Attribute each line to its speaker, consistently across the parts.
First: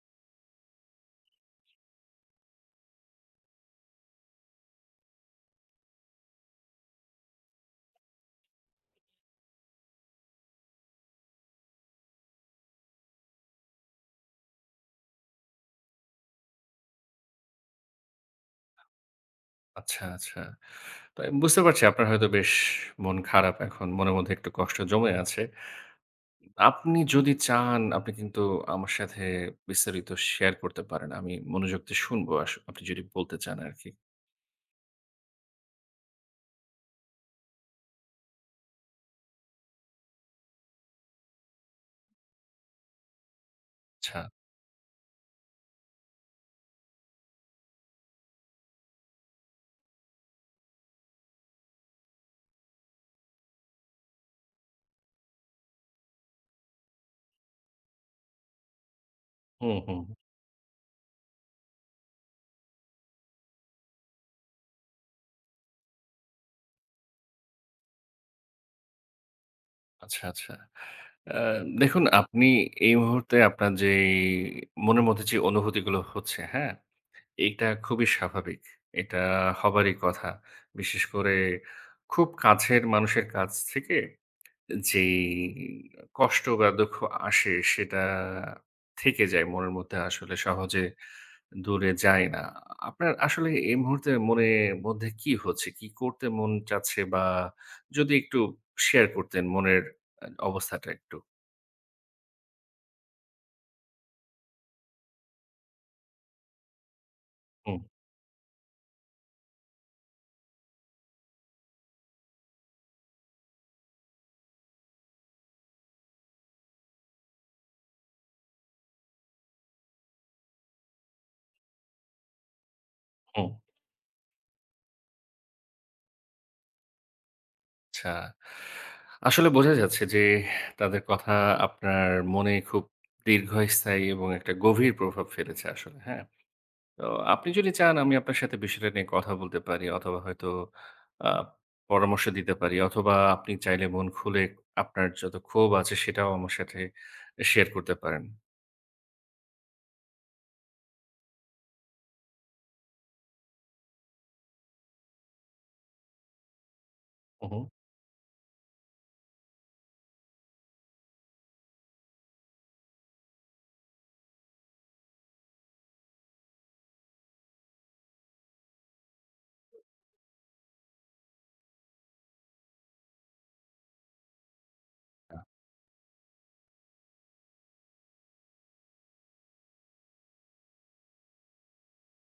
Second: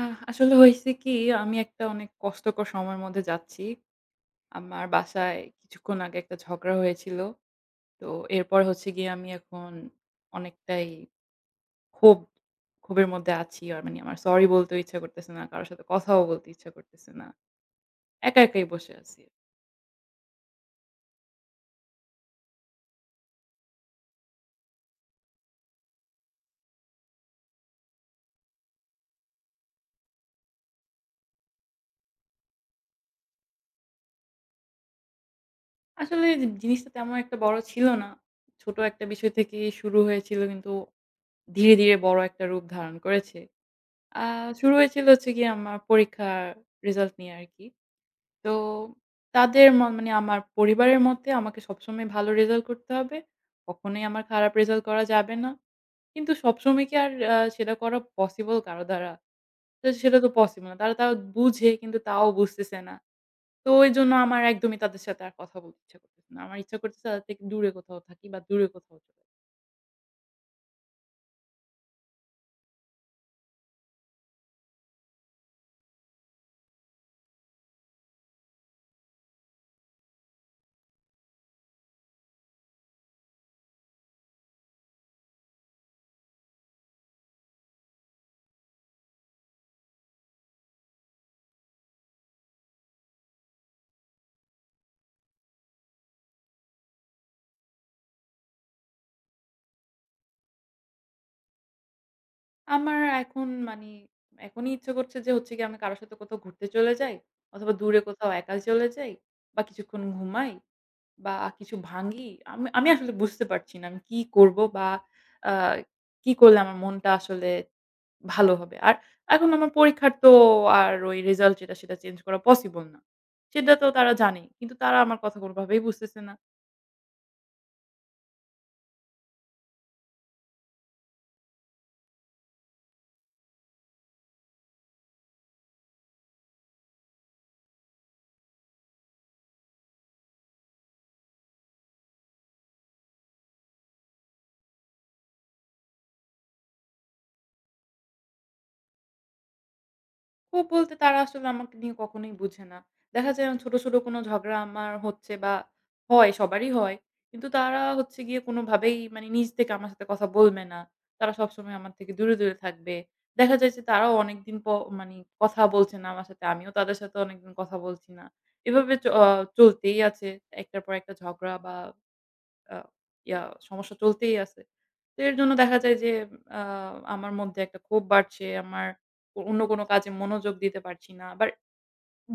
Speaker 1: আসলে হইছে কি, আমি একটা অনেক কষ্টকর সময়ের মধ্যে যাচ্ছি। আমার বাসায় কিছুক্ষণ আগে একটা ঝগড়া হয়েছিল। তো এরপর হচ্ছে গিয়ে আমি এখন অনেকটাই ক্ষোভ ক্ষোভের মধ্যে আছি। আর মানে আমার সরি বলতেও ইচ্ছা করতেছে না। কারো সাথে কথাও বলতে ইচ্ছা করতেছে না। একা, একাই বসে আছি।
Speaker 2: আচ্ছা, আচ্ছা। তো আমি বুঝতে পারছি আপনার হয়তো বেশ মন খারাপ এখন। মনের মধ্যে একটু কষ্ট জমে আছে। আপনি যদি চান আপনি কিন্তু আমার সাথে বিস্তারিত শেয়ার করতে পারেন। আমি মনোযোগ দিয়ে শুনবো আপনি যদি বলতে চান আরকি।
Speaker 1: আসলে জিনিসটা তেমন একটা বড় ছিল না। ছোট একটা বিষয় থেকেই শুরু হয়েছিল কিন্তু ধীরে, ধীরে বড় একটা রূপ ধারণ করেছে।
Speaker 2: আচ্ছা।
Speaker 1: আ শুরু হয়েছিল হচ্ছে গিয়ে আমার পরীক্ষার রেজাল্ট নিয়ে আরকি। তো তাদের মানে আমার পরিবারের মতে আমাকে সবসময় ভালো রেজাল্ট করতে হবে। কখনোই আমার খারাপ রেজাল্ট করা যাবে না। কিন্তু সবসময় কি আর সেটা করা পসিবল কারো দ্বারা?
Speaker 2: হুম,
Speaker 1: তো
Speaker 2: হুম।
Speaker 1: সেটা তো পসিবল না। তারা তাও বুঝে কিন্তু তাও বুঝতেছে না। তো ওইজন্য আমার একদমই তাদের সাথে আর কথা বলতে ইচ্ছা করতেছে না। আমার ইচ্ছা করতেছে তাদের থেকে দূরে কোথাও থাকি বা দূরে কোথাও চলে যাই।
Speaker 2: আচ্ছা, আচ্ছা। আ দেখুন আপনি এই মুহূর্তে আপনার যেই মনের মধ্যে যে অনুভূতিগুলো হচ্ছে, হ্যাঁ? এইটা খুবই স্বাভাবিক। এটা হবারই কথা। বিশেষ করে খুব কাছের মানুষের কাছ থেকে যেই কষ্ট বা দুঃখ আসে সেটা থেকে যায় মনের মধ্যে আসলে সহজে দূরে যায় না। আপনার আসলে এই মুহূর্তে মনের মধ্যে কি হচ্ছে? কি করতে মন চাচ্ছে? বা যদি একটু শেয়ার করতেন মনের অবস্থাটা একটু।
Speaker 1: আমার এখন মানে এখনই ইচ্ছা করছে যে হচ্ছে গিয়ে আমি কারো সাথে কোথাও ঘুরতে চলে যাই অথবা
Speaker 2: হুম,
Speaker 1: দূরে কোথাও একা চলে যাই বা কিছুক্ষণ ঘুমাই। বা কিছু ভাঙ্গি, আমি আমি আসলে বুঝতে পারছি না আমি কি করব বা আ কি করলে আমার মনটা আসলে ভালো হবে। আর এখন আমার পরীক্ষার তো আর ওই রেজাল্ট যেটা সেটা চেঞ্জ করা পসিবল না।
Speaker 2: হুম,
Speaker 1: সেটা তো তারা জানেই। কিন্তু তারা আমার কথা কোনভাবেই বুঝতেছে না।
Speaker 2: আচ্ছা। আসলে বোঝা যাচ্ছে যে তাদের কথা আপনার মনে খুব দীর্ঘস্থায়ী এবং একটা গভীর প্রভাব ফেলেছে আসলে, হ্যাঁ? তো আপনি যদি চান আমি আপনার সাথে বিষয়টা নিয়ে কথা বলতে পারি অথবা হয়তো আ পরামর্শ দিতে পারি অথবা আপনি চাইলে মন খুলে আপনার যত ক্ষোভ আছে সেটাও আমার সাথে শেয়ার করতে পারেন।
Speaker 1: খুব বলতে তারা আসলে আমাকে নিয়ে কখনোই বুঝে না। দেখা যায় ছোট, ছোট কোনো ঝগড়া আমার হচ্ছে বা হয় সবারই হয়।
Speaker 2: হু,
Speaker 1: কিন্তু
Speaker 2: হু।
Speaker 1: তারা হচ্ছে গিয়ে কোনোভাবেই মানে নিজ থেকে আমার সাথে কথা বলবে না। তারা সবসময় আমার থেকে দূরে, দূরে থাকবে। দেখা যায় যে তারাও অনেকদিন মানে কথা বলছে না আমার সাথে। আমিও তাদের সাথে অনেকদিন কথা বলছি না। এভাবে চ আ চলতেই আছে একটার পর একটা ঝগড়া বা আ ইয়া সমস্যা চলতেই আছে। তো এর জন্য দেখা যায় যে আ আমার মধ্যে একটা ক্ষোভ বাড়ছে। আমার অন্য কোনো কাজে মনোযোগ দিতে পারছি না। আবার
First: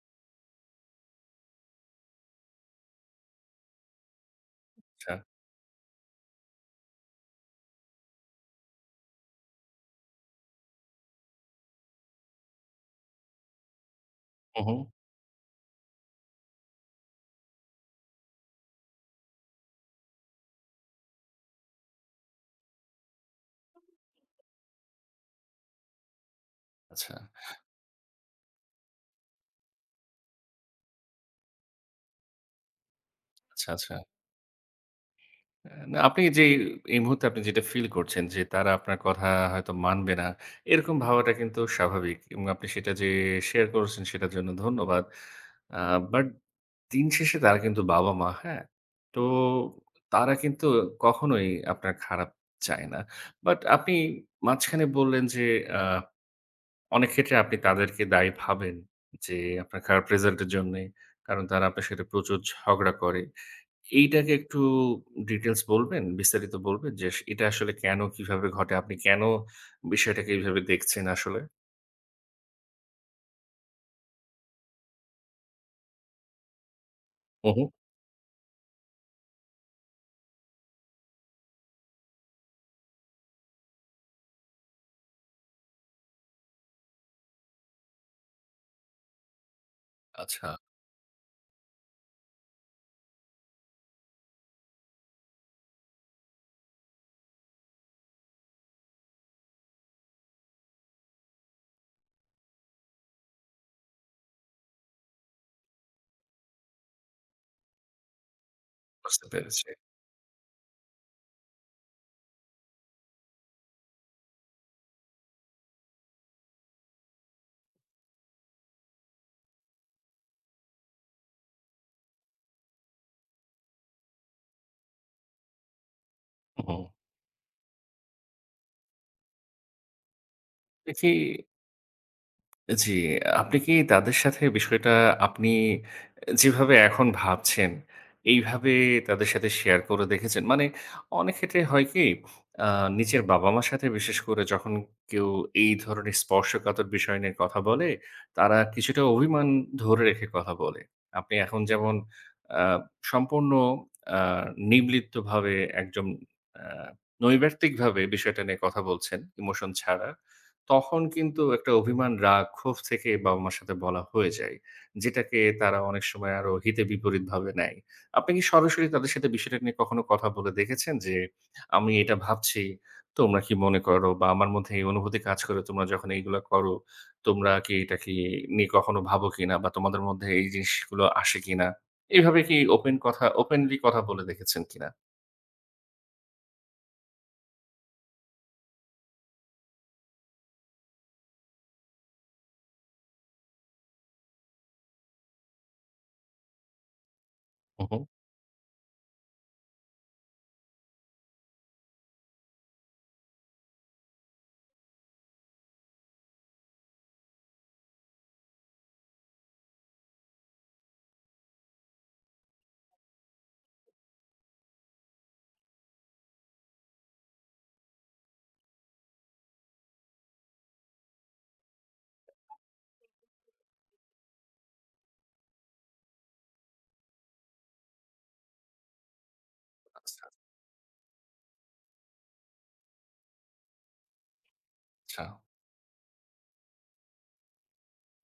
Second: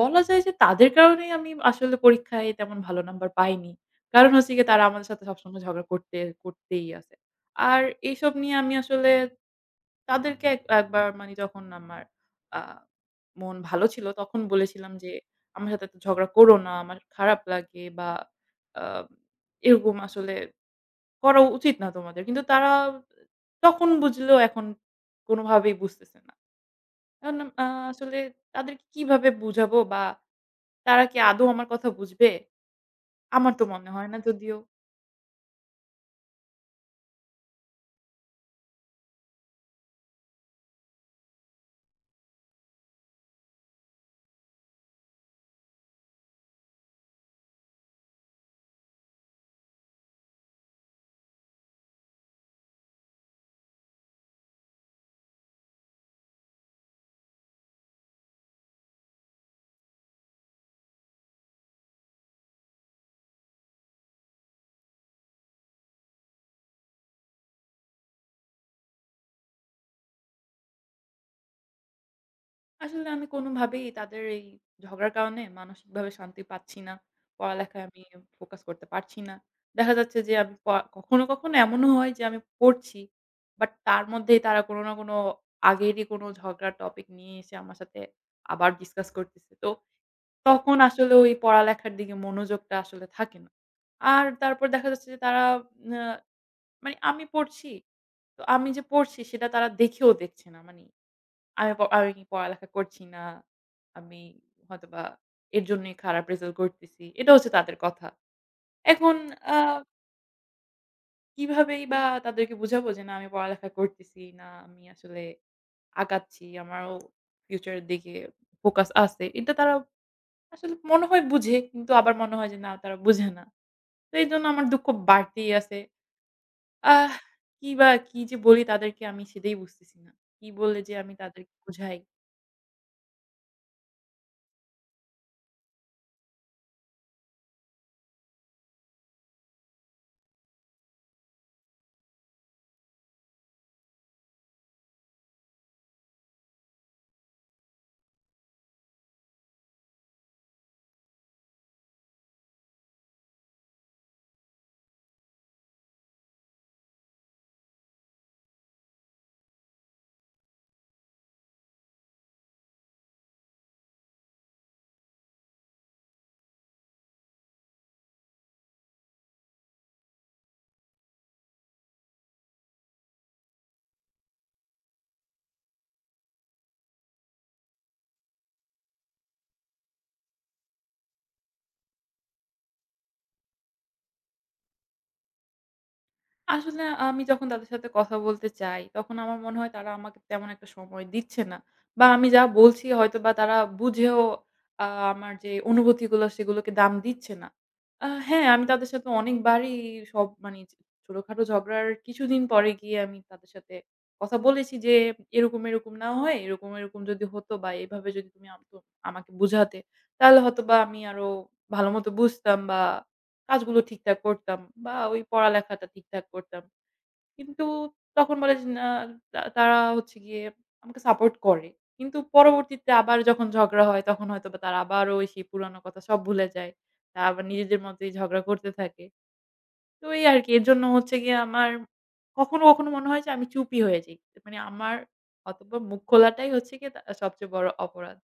Speaker 1: বলা যায় যে তাদের কারণেই আমি আসলে পরীক্ষায় তেমন ভালো নাম্বার পাইনি। কারণ হচ্ছে গিয়ে তারা আমাদের
Speaker 2: আচ্ছা।
Speaker 1: সাথে সবসময় ঝগড়া করতে করতেই আছে। আর এইসব নিয়ে আমি আসলে তাদেরকে এক একবার মানে যখন আমার আ মন ভালো ছিল তখন
Speaker 2: হু, হু।
Speaker 1: বলেছিলাম যে, "আমার সাথে এত ঝগড়া করো না। আমার খারাপ লাগে" বা আ এরকম আসলে করা উচিত না তোমাদের। কিন্তু তারা তখন বুঝলেও এখন কোনোভাবেই বুঝতেছে না।
Speaker 2: আচ্ছা,
Speaker 1: এখন আ আসলে তাদেরকে কিভাবে বুঝাবো বা তারা কি আদৌ আমার কথা বুঝবে? আমার তো
Speaker 2: আচ্ছা,
Speaker 1: মনে
Speaker 2: আচ্ছা।
Speaker 1: হয় না যদিও।
Speaker 2: না আপনি যেই এই মুহূর্তে আপনি যেটা ফিল করছেন যে তারা আপনার কথা হয়তো মানবে না, এরকম ভাবাটা কিন্তু স্বাভাবিক এবং আপনি সেটা যে শেয়ার করেছেন সেটার জন্য ধন্যবাদ। আ বাট দিন শেষে তারা কিন্তু বাবা-মা, হ্যাঁ? তো তারা কিন্তু কখনোই আপনার খারাপ চায় না। বাট আপনি মাঝখানে বললেন যে আ অনেক ক্ষেত্রে আপনি তাদেরকে দায়ী ভাবেন যে আপনার খারাপ রেজাল্টের জন্যে। কারণ তারা আপনার সাথে প্রচুর ঝগড়া করে। এইটাকে একটু ডিটেইলস বলবেন? বিস্তারিত বলবেন যে, এটা আসলে কেন, কিভাবে ঘটে? আপনি কেন বিষয়টাকে এইভাবে দেখছেন আসলে?
Speaker 1: আসলে আমি কোনোভাবেই তাদের এই ঝগড়ার কারণে মানসিকভাবে শান্তি পাচ্ছি না।
Speaker 2: হু, হু।
Speaker 1: পড়ালেখায় আমি ফোকাস করতে পারছি না। দেখা যাচ্ছে যে আমি প কখনো, কখনো এমনও হয় যে আমি পড়ছি। বাট তার মধ্যেই তারা কোনো না কোনো আগেরই কোনো ঝগড়ার টপিক নিয়ে এসে আমার সাথে আবার ডিসকাস করতেছে। তো
Speaker 2: আচ্ছা,
Speaker 1: তখন আসলে ওই পড়ালেখার দিকে মনোযোগটা আসলে থাকে না। আর তারপর দেখা যাচ্ছে যে তারা আ মানে আমি পড়ছি। তো আমি যে পড়ছি সেটা তারা দেখেও দেখছে না। মানে আমি কি পড়ালেখা করছি না। আমি হয়তোবা এর জন্যই খারাপ রেজাল্ট করতেছি। এটা হচ্ছে তাদের কথা। এখন
Speaker 2: বুঝতে
Speaker 1: আ
Speaker 2: পেরেছি।
Speaker 1: কিভাবেই বা তাদেরকে বুঝাবো যে না আমি পড়ালেখা করতেছি না আমি আসলে আগাচ্ছি। আমারও ফিউচার এর দিকে ফোকাস আছে। এটা তারা আসলে মনে হয় বুঝে, কিন্তু আবার মনে হয় যে না তারা বুঝে না। তো এইজন্য আমার দুঃখ বাড়তেই আছে।
Speaker 2: হু, হু।
Speaker 1: আহ! কি বা কি যে বলি তাদেরকে আমি সেটাই বুঝতেছি না। কি বললে যে
Speaker 2: দেখি
Speaker 1: আমি তাদেরকে বুঝাই?
Speaker 2: জি, আপনি কি তাদের সাথে বিষয়টা আপনি যেভাবে এখন ভাবছেন, এইভাবে তাদের সাথে শেয়ার করে দেখেছেন? মানে অনেক ক্ষেত্রে হয় কি, আ নিজের বাবা-মার সাথে বিশেষ করে যখন কেউ এই ধরনের স্পর্শকাতর বিষয় নিয়ে কথা বলে, তারা কিছুটা অভিমান ধরে রেখে কথা বলে। আপনি এখন যেমন আ সম্পূর্ণ আ নির্লিপ্তভাবে একজন আ নৈর্ব্যক্তিকভাবে বিষয়টা নিয়ে কথা বলছেন, ইমোশন ছাড়া। তখন কিন্তু একটা অভিমান, রাগ, ক্ষোভ থেকে বাবা-মার সাথে বলা হয়ে যায়। যেটাকে তারা অনেক সময় আরো হিতে বিপরীতভাবে নেয়। আপনি কি সরাসরি তাদের সাথে বিষয়টা নিয়ে কখনো কথা বলে দেখেছেন যে, "আমি এটা ভাবছি, তোমরা কি মনে করো? বা আমার মধ্যে এই অনুভূতি কাজ করে তোমরা যখন এইগুলা করো, তোমরা কি এটা কি নিয়ে কখনো ভাবো কিনা? বা তোমাদের মধ্যে এই জিনিসগুলো আসে কিনা?" এভাবে কি ওপেনলি কথা বলে দেখেছেন কিনা?
Speaker 1: আসলে আমি যখন তাদের সাথে কথা বলতে চাই, তখন আমার মনে হয় তারা আমাকে তেমন একটা সময় দিচ্ছে না। বা আমি যা বলছি হয়তোবা তারা বুঝেও আ আমার যে অনুভূতিগুলো সেগুলোকে দাম দিচ্ছে না।
Speaker 2: হু, হু।
Speaker 1: হ্যাঁ, আমি তাদের সাথে অনেকবারই সব মানে ছোটখাটো ঝগড়ার কিছুদিন পরে গিয়ে আমি তাদের সাথে কথা বলেছি যে, "এরকম, এরকম না হয় এরকম, এরকম যদি হতো বা এভাবে যদি তুমি আমাকে বুঝাতে তাহলে হয়তোবা আমি আরো ভালোমতো বুঝতাম বা" কাজগুলো ঠিকঠাক করতাম বা ওই পড়ালেখাটা ঠিকঠাক করতাম। কিন্তু তখন বলে যে, না তারা হচ্ছে গিয়ে আমাকে সাপোর্ট করে। কিন্তু পরবর্তীতে আবার যখন ঝগড়া হয় তখন হয়তোবা তারা আবারও ওই সেই পুরানো কথা সব ভুলে যায়। তারা আবার নিজেদের মধ্যেই ঝগড়া করতে থাকে। তো
Speaker 2: আচ্ছা,
Speaker 1: এই আরকি। এর জন্য হচ্ছে গিয়ে আমার কখনো, কখনো মনে হয় যে আমি চুপই হয়ে যাই। মানে আমার
Speaker 2: আচ্ছা।
Speaker 1: হয়তোবা মুখ খোলাটাই হচ্ছে গিয়ে সবচেয়ে বড় অপরাধ।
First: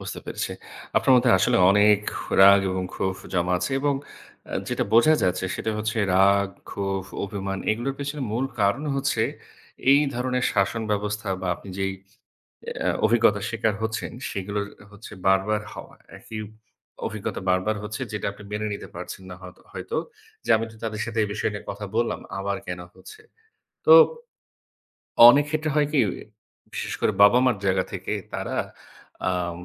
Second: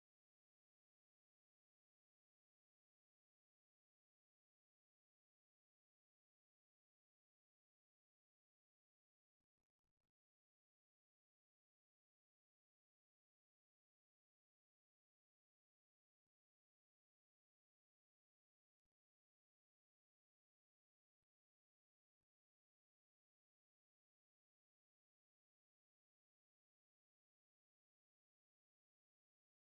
Speaker 2: বুঝতে পেরেছি। আপনার মধ্যে আসলে অনেক রাগ এবং ক্ষোভ জমা আছে এবং যেটা বোঝা যাচ্ছে সেটা হচ্ছে রাগ, ক্ষোভ, অভিমান এগুলোর পেছনে মূল কারণ হচ্ছে এই ধরনের শাসন ব্যবস্থা বা আপনি যেই অভিজ্ঞতার শিকার হচ্ছেন সেগুলোর হচ্ছে বারবার হওয়া। একই অভিজ্ঞতা বারবার হচ্ছে যেটা আপনি মেনে নিতে পারছেন না হয়তো হয়তো যে আমি তো তাদের সাথে এই বিষয় নিয়ে কথা বললাম, আবার কেন হচ্ছে? তো অনেক ক্ষেত্রে হয় কি? বিশেষ করে বাবা-মার জায়গা থেকে তারা আম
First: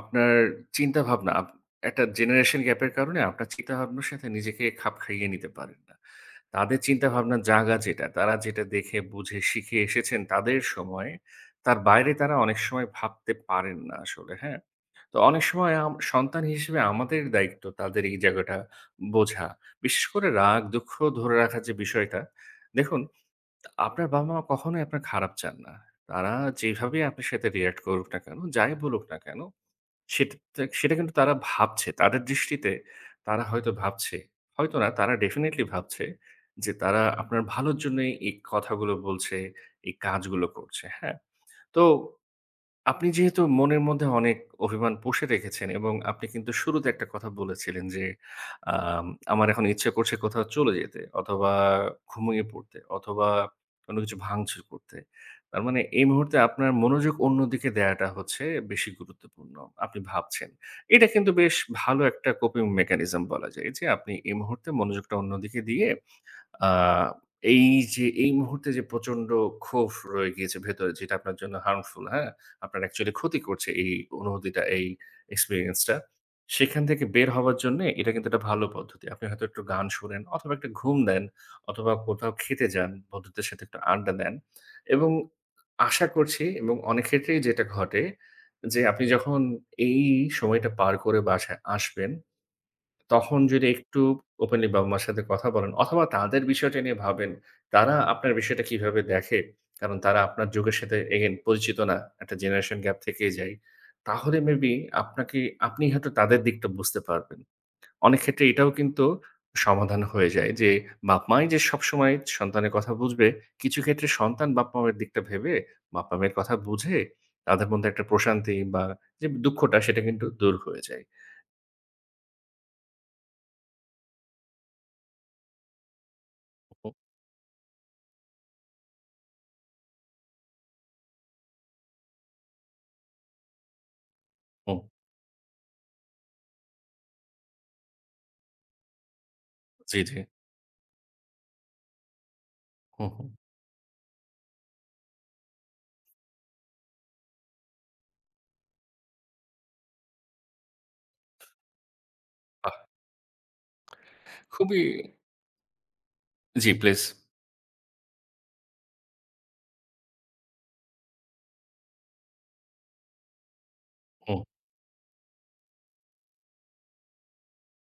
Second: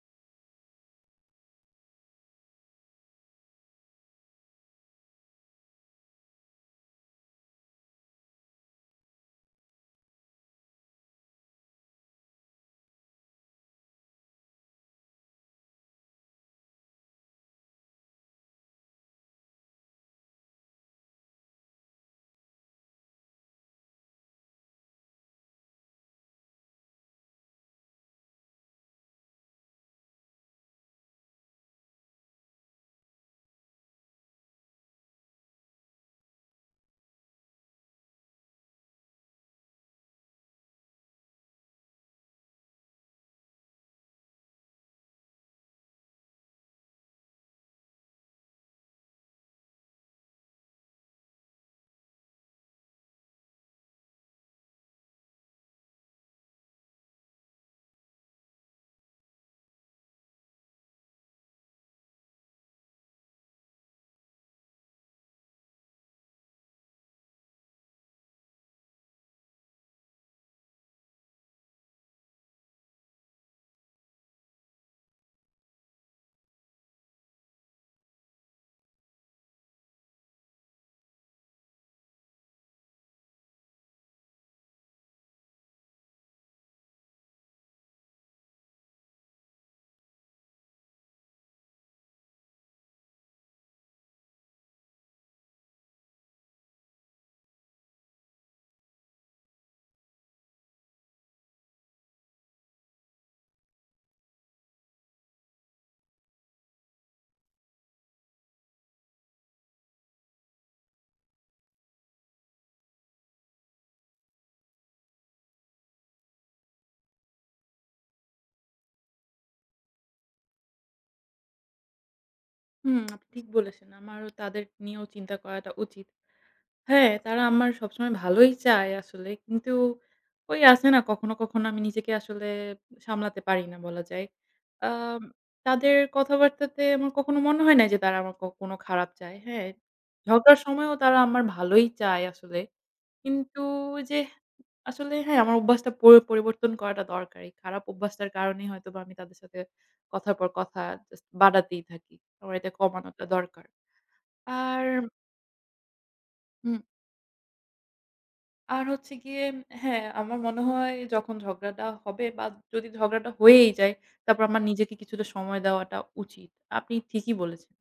Speaker 2: আপনার চিন্তাভাবনা আপ একটা জেনারেশন গ্যাপের কারণে আপনার চিন্তাভাবনার সাথে নিজেকে খাপ খাইয়ে নিতে পারেন না। তাদের চিন্তাভাবনার জায়গা যেটা, তারা যেটা দেখে, বুঝে, শিখে এসেছেন তাদের সময়ে, তার বাইরে তারা অনেক সময় ভাবতে পারেন না আসলে, হ্যাঁ? তো অনেক সময় সন্তান হিসেবে আমাদের দায়িত্ব তাদের এই জায়গাটা বোঝা। বিশেষ করে রাগ, দুঃখ ধরে রাখার যে বিষয়টা, দেখুন আপনার বাবা-মা কখনোই আপনার খারাপ চান না। তারা যেভাবেই আপনার সাথে react করুক না কেন, যাই বলুক না কেন, সেটা কিন্তু তারা ভাবছে। তাদের দৃষ্টিতে তারা হয়তো ভাবছে, হয়তো না, তারা definitely ভাবছে যে তারা আপনার ভালোর জন্যই এই কথাগুলো বলছে, এই কাজগুলো করছে, হ্যাঁ? তো আপনি যেহেতু মনের মধ্যে অনেক অভিমান পুষে রেখেছেন এবং আপনি কিন্তু শুরুতে একটা কথা বলেছিলেন যে, আম আমার এখন ইচ্ছে করছে কোথাও চলে যেতে অথবা ঘুমিয়ে পড়তে অথবা কোনো কিছু ভাঙচুর করতে। তার মানে এই মুহূর্তে আপনার মনোযোগ অন্যদিকে দেয়াটা হচ্ছে বেশি গুরুত্বপূর্ণ। আপনি ভাবছেন। এটা কিন্তু বেশ ভালো একটা কোপিং মেকানিজম বলা যায় যে, আপনি এই মুহূর্তে মনোযোগটা অন্যদিকে দিয়ে আ এই যে এই মুহূর্তে যে প্রচন্ড ক্ষোভ রয়ে গিয়েছে ভেতরে যেটা আপনার জন্য harmful, হ্যাঁ? আপনার অ্যাকচুয়ালি ক্ষতি করছে এই অনুভূতিটা, এই এক্সপেরিয়েন্স টা। সেখান থেকে বের হওয়ার জন্যে এটা কিন্তু একটা ভালো পদ্ধতি। আপনি হয়তো একটু গান শোনেন অথবা একটা ঘুম নেন অথবা কোথাও খেতে যান, বন্ধুদের সাথে একটু আড্ডা দেন এবং আশা করছি এবং অনেক ক্ষেত্রেই যেটা ঘটে যে আপনি যখন এই সময়টা পার করে বাসায় আসবেন তখন যদি একটু ওপেনলি বাবা-মার সাথে কথা বলেন অথবা তাদের বিষয়টা নিয়ে ভাবেন। তারা আপনার বিষয়টা কিভাবে দেখে? কারণ তারা আপনার যুগের সাথে এগেইন পরিচিত না। একটা জেনারেশন গ্যাপ থেকেই যায়। তাহলে মেবি আপনাকে আপনি হয়তো তাদের দিকটা বুঝতে পারবেন। অনেক ক্ষেত্রে এটাও কিন্তু সমাধান হয়ে যায় যে, বাপ-মাই যে সবসময় সন্তানের কথা বুঝবে, কিছু ক্ষেত্রে সন্তান বাপ-মায়ের দিকটা ভেবে, বাপ-মায়ের কথা বুঝে তাদের মধ্যে একটা প্রশান্তি বা যে দুঃখটা সেটা কিন্তু দূর হয়ে যায়।
Speaker 1: হুম, আপনি ঠিক বলেছেন। আমারও তাদের নিয়েও চিন্তা করাটা উচিত।
Speaker 2: হু,
Speaker 1: হ্যাঁ, তারা আমার সবসময় ভালোই চায় আসলে। কিন্তু ওই আছে না কখনো, কখনো আমি নিজেকে আসলে সামলাতে পারি না বলা যায়।
Speaker 2: হু,
Speaker 1: আম তাদের কথাবার্তাতে আমার কখনো মনে হয় না যে তারা আমার কোনো খারাপ চায়। হ্যাঁ,
Speaker 2: জি, জি।
Speaker 1: ঝগড়ার সময়ও তারা আমার ভালোই চায় আসলে।
Speaker 2: হু, হু।
Speaker 1: কিন্তু ওই যে আসলে হ্যাঁ, আমার অভ্যাসটা পরিবর্তন করাটা দরকার। এই খারাপ অভ্যাসটার কারণেই হয়তোবা আমি তাদের সাথে কথার পর কথা জাস্ট বাড়াতেই থাকি। আমার এটা
Speaker 2: বাহ!
Speaker 1: কমানোটা দরকার।
Speaker 2: খুবই
Speaker 1: আর
Speaker 2: জি,
Speaker 1: উম
Speaker 2: প্লিজ।
Speaker 1: আর হচ্ছে গিয়ে হ্যাঁ, আমার মনে হয় যখন ঝগড়াটা হবে বা যদি ঝগড়াটা হয়েই যায়,
Speaker 2: হুম।
Speaker 1: তারপর আমার নিজেকে কিছুটা সময় দেওয়াটা উচিত। আপনি ঠিকই বলেছেন।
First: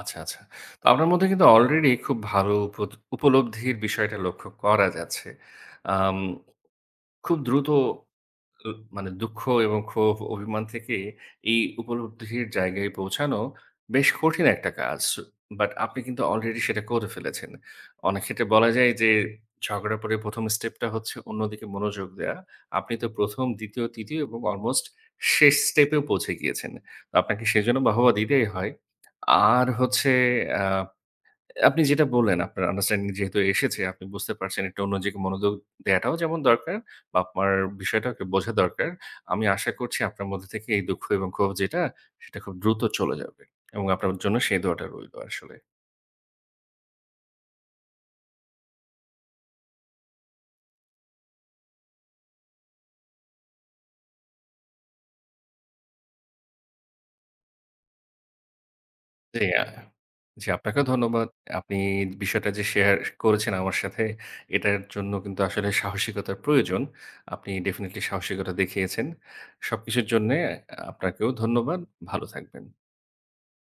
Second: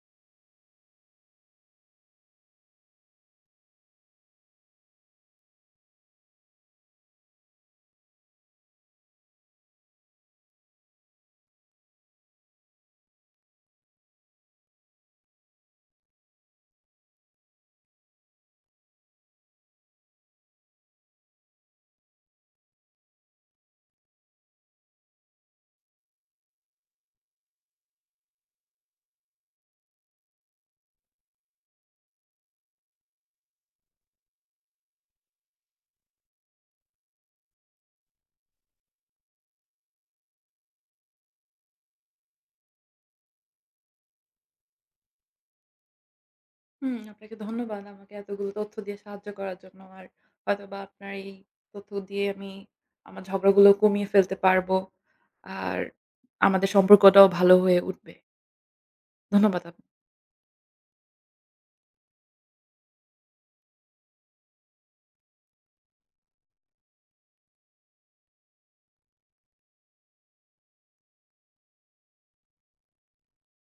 Speaker 2: আচ্ছা, আচ্ছা। তো আপনার মধ্যে কিন্তু অলরেডি খুব ভালো উপলব্ধির বিষয়টা লক্ষ্য করা যাচ্ছে। আম খুব দ্রুত উ মানে দুঃখ এবং ক্ষোভ, অভিমান থেকে এই উপলব্ধির জায়গায় পৌঁছানো বেশ কঠিন একটা কাজ। বাট আপনি কিন্তু অলরেডি সেটা করে ফেলেছেন। অনেক ক্ষেত্রে বলা যায় যে ঝগড়ার পরে ১ম স্টেপটা হচ্ছে অন্যদিকে মনোযোগ দেয়া। আপনি তো ১ম, ২য়, ৩য় এবং অলমোস্ট শেষ স্টেপেও পৌঁছে গিয়েছেন। তো আপনাকে সেজন্য বাহবা দিতেই হয়। আর হচ্ছে আ আপনি যেটা বললেন, আপনার আন্ডারস্ট্যান্ডিং যেহেতু এসেছে, আপনি বুঝতে পারছেন একটু অন্যদিকে মনোযোগ দেয়াটাও যেমন দরকার, বাপ-মার বিষয়টাকে বোঝা দরকার। আমি আশা করছি আপনার মধ্যে থেকে এই দুঃখ এবং ক্ষোভ যেটা, সেটা খুব দ্রুত চলে যাবে এবং আপনার জন্য সেই দোয়াটা রইলো আসলে।
Speaker 1: হুম, আপনাকে ধন্যবাদ আমাকে এতগুলো তথ্য দিয়ে সাহায্য করার জন্য। আর হয়তোবা আপনার এই তথ্য দিয়ে আমি আমার ঝগড়াগুলো কমিয়ে ফেলতে পারবো। আর আমাদের সম্পর্কটাও ভালো হয়ে উঠবে।
Speaker 2: জি, আ
Speaker 1: ধন্যবাদ আপনাকে।
Speaker 2: জি, আপনাকেও ধন্যবাদ। আপনি বিষয়টা যে শেয়ার করেছেন আমার সাথে, এটার জন্য কিন্তু আসলে সাহসিকতার প্রয়োজন। আপনি ডেফিনিটলি সাহসিকতা দেখিয়েছেন। সবকিছুর জন্যে আপনাকেও ধন্যবাদ। ভালো থাকবেন।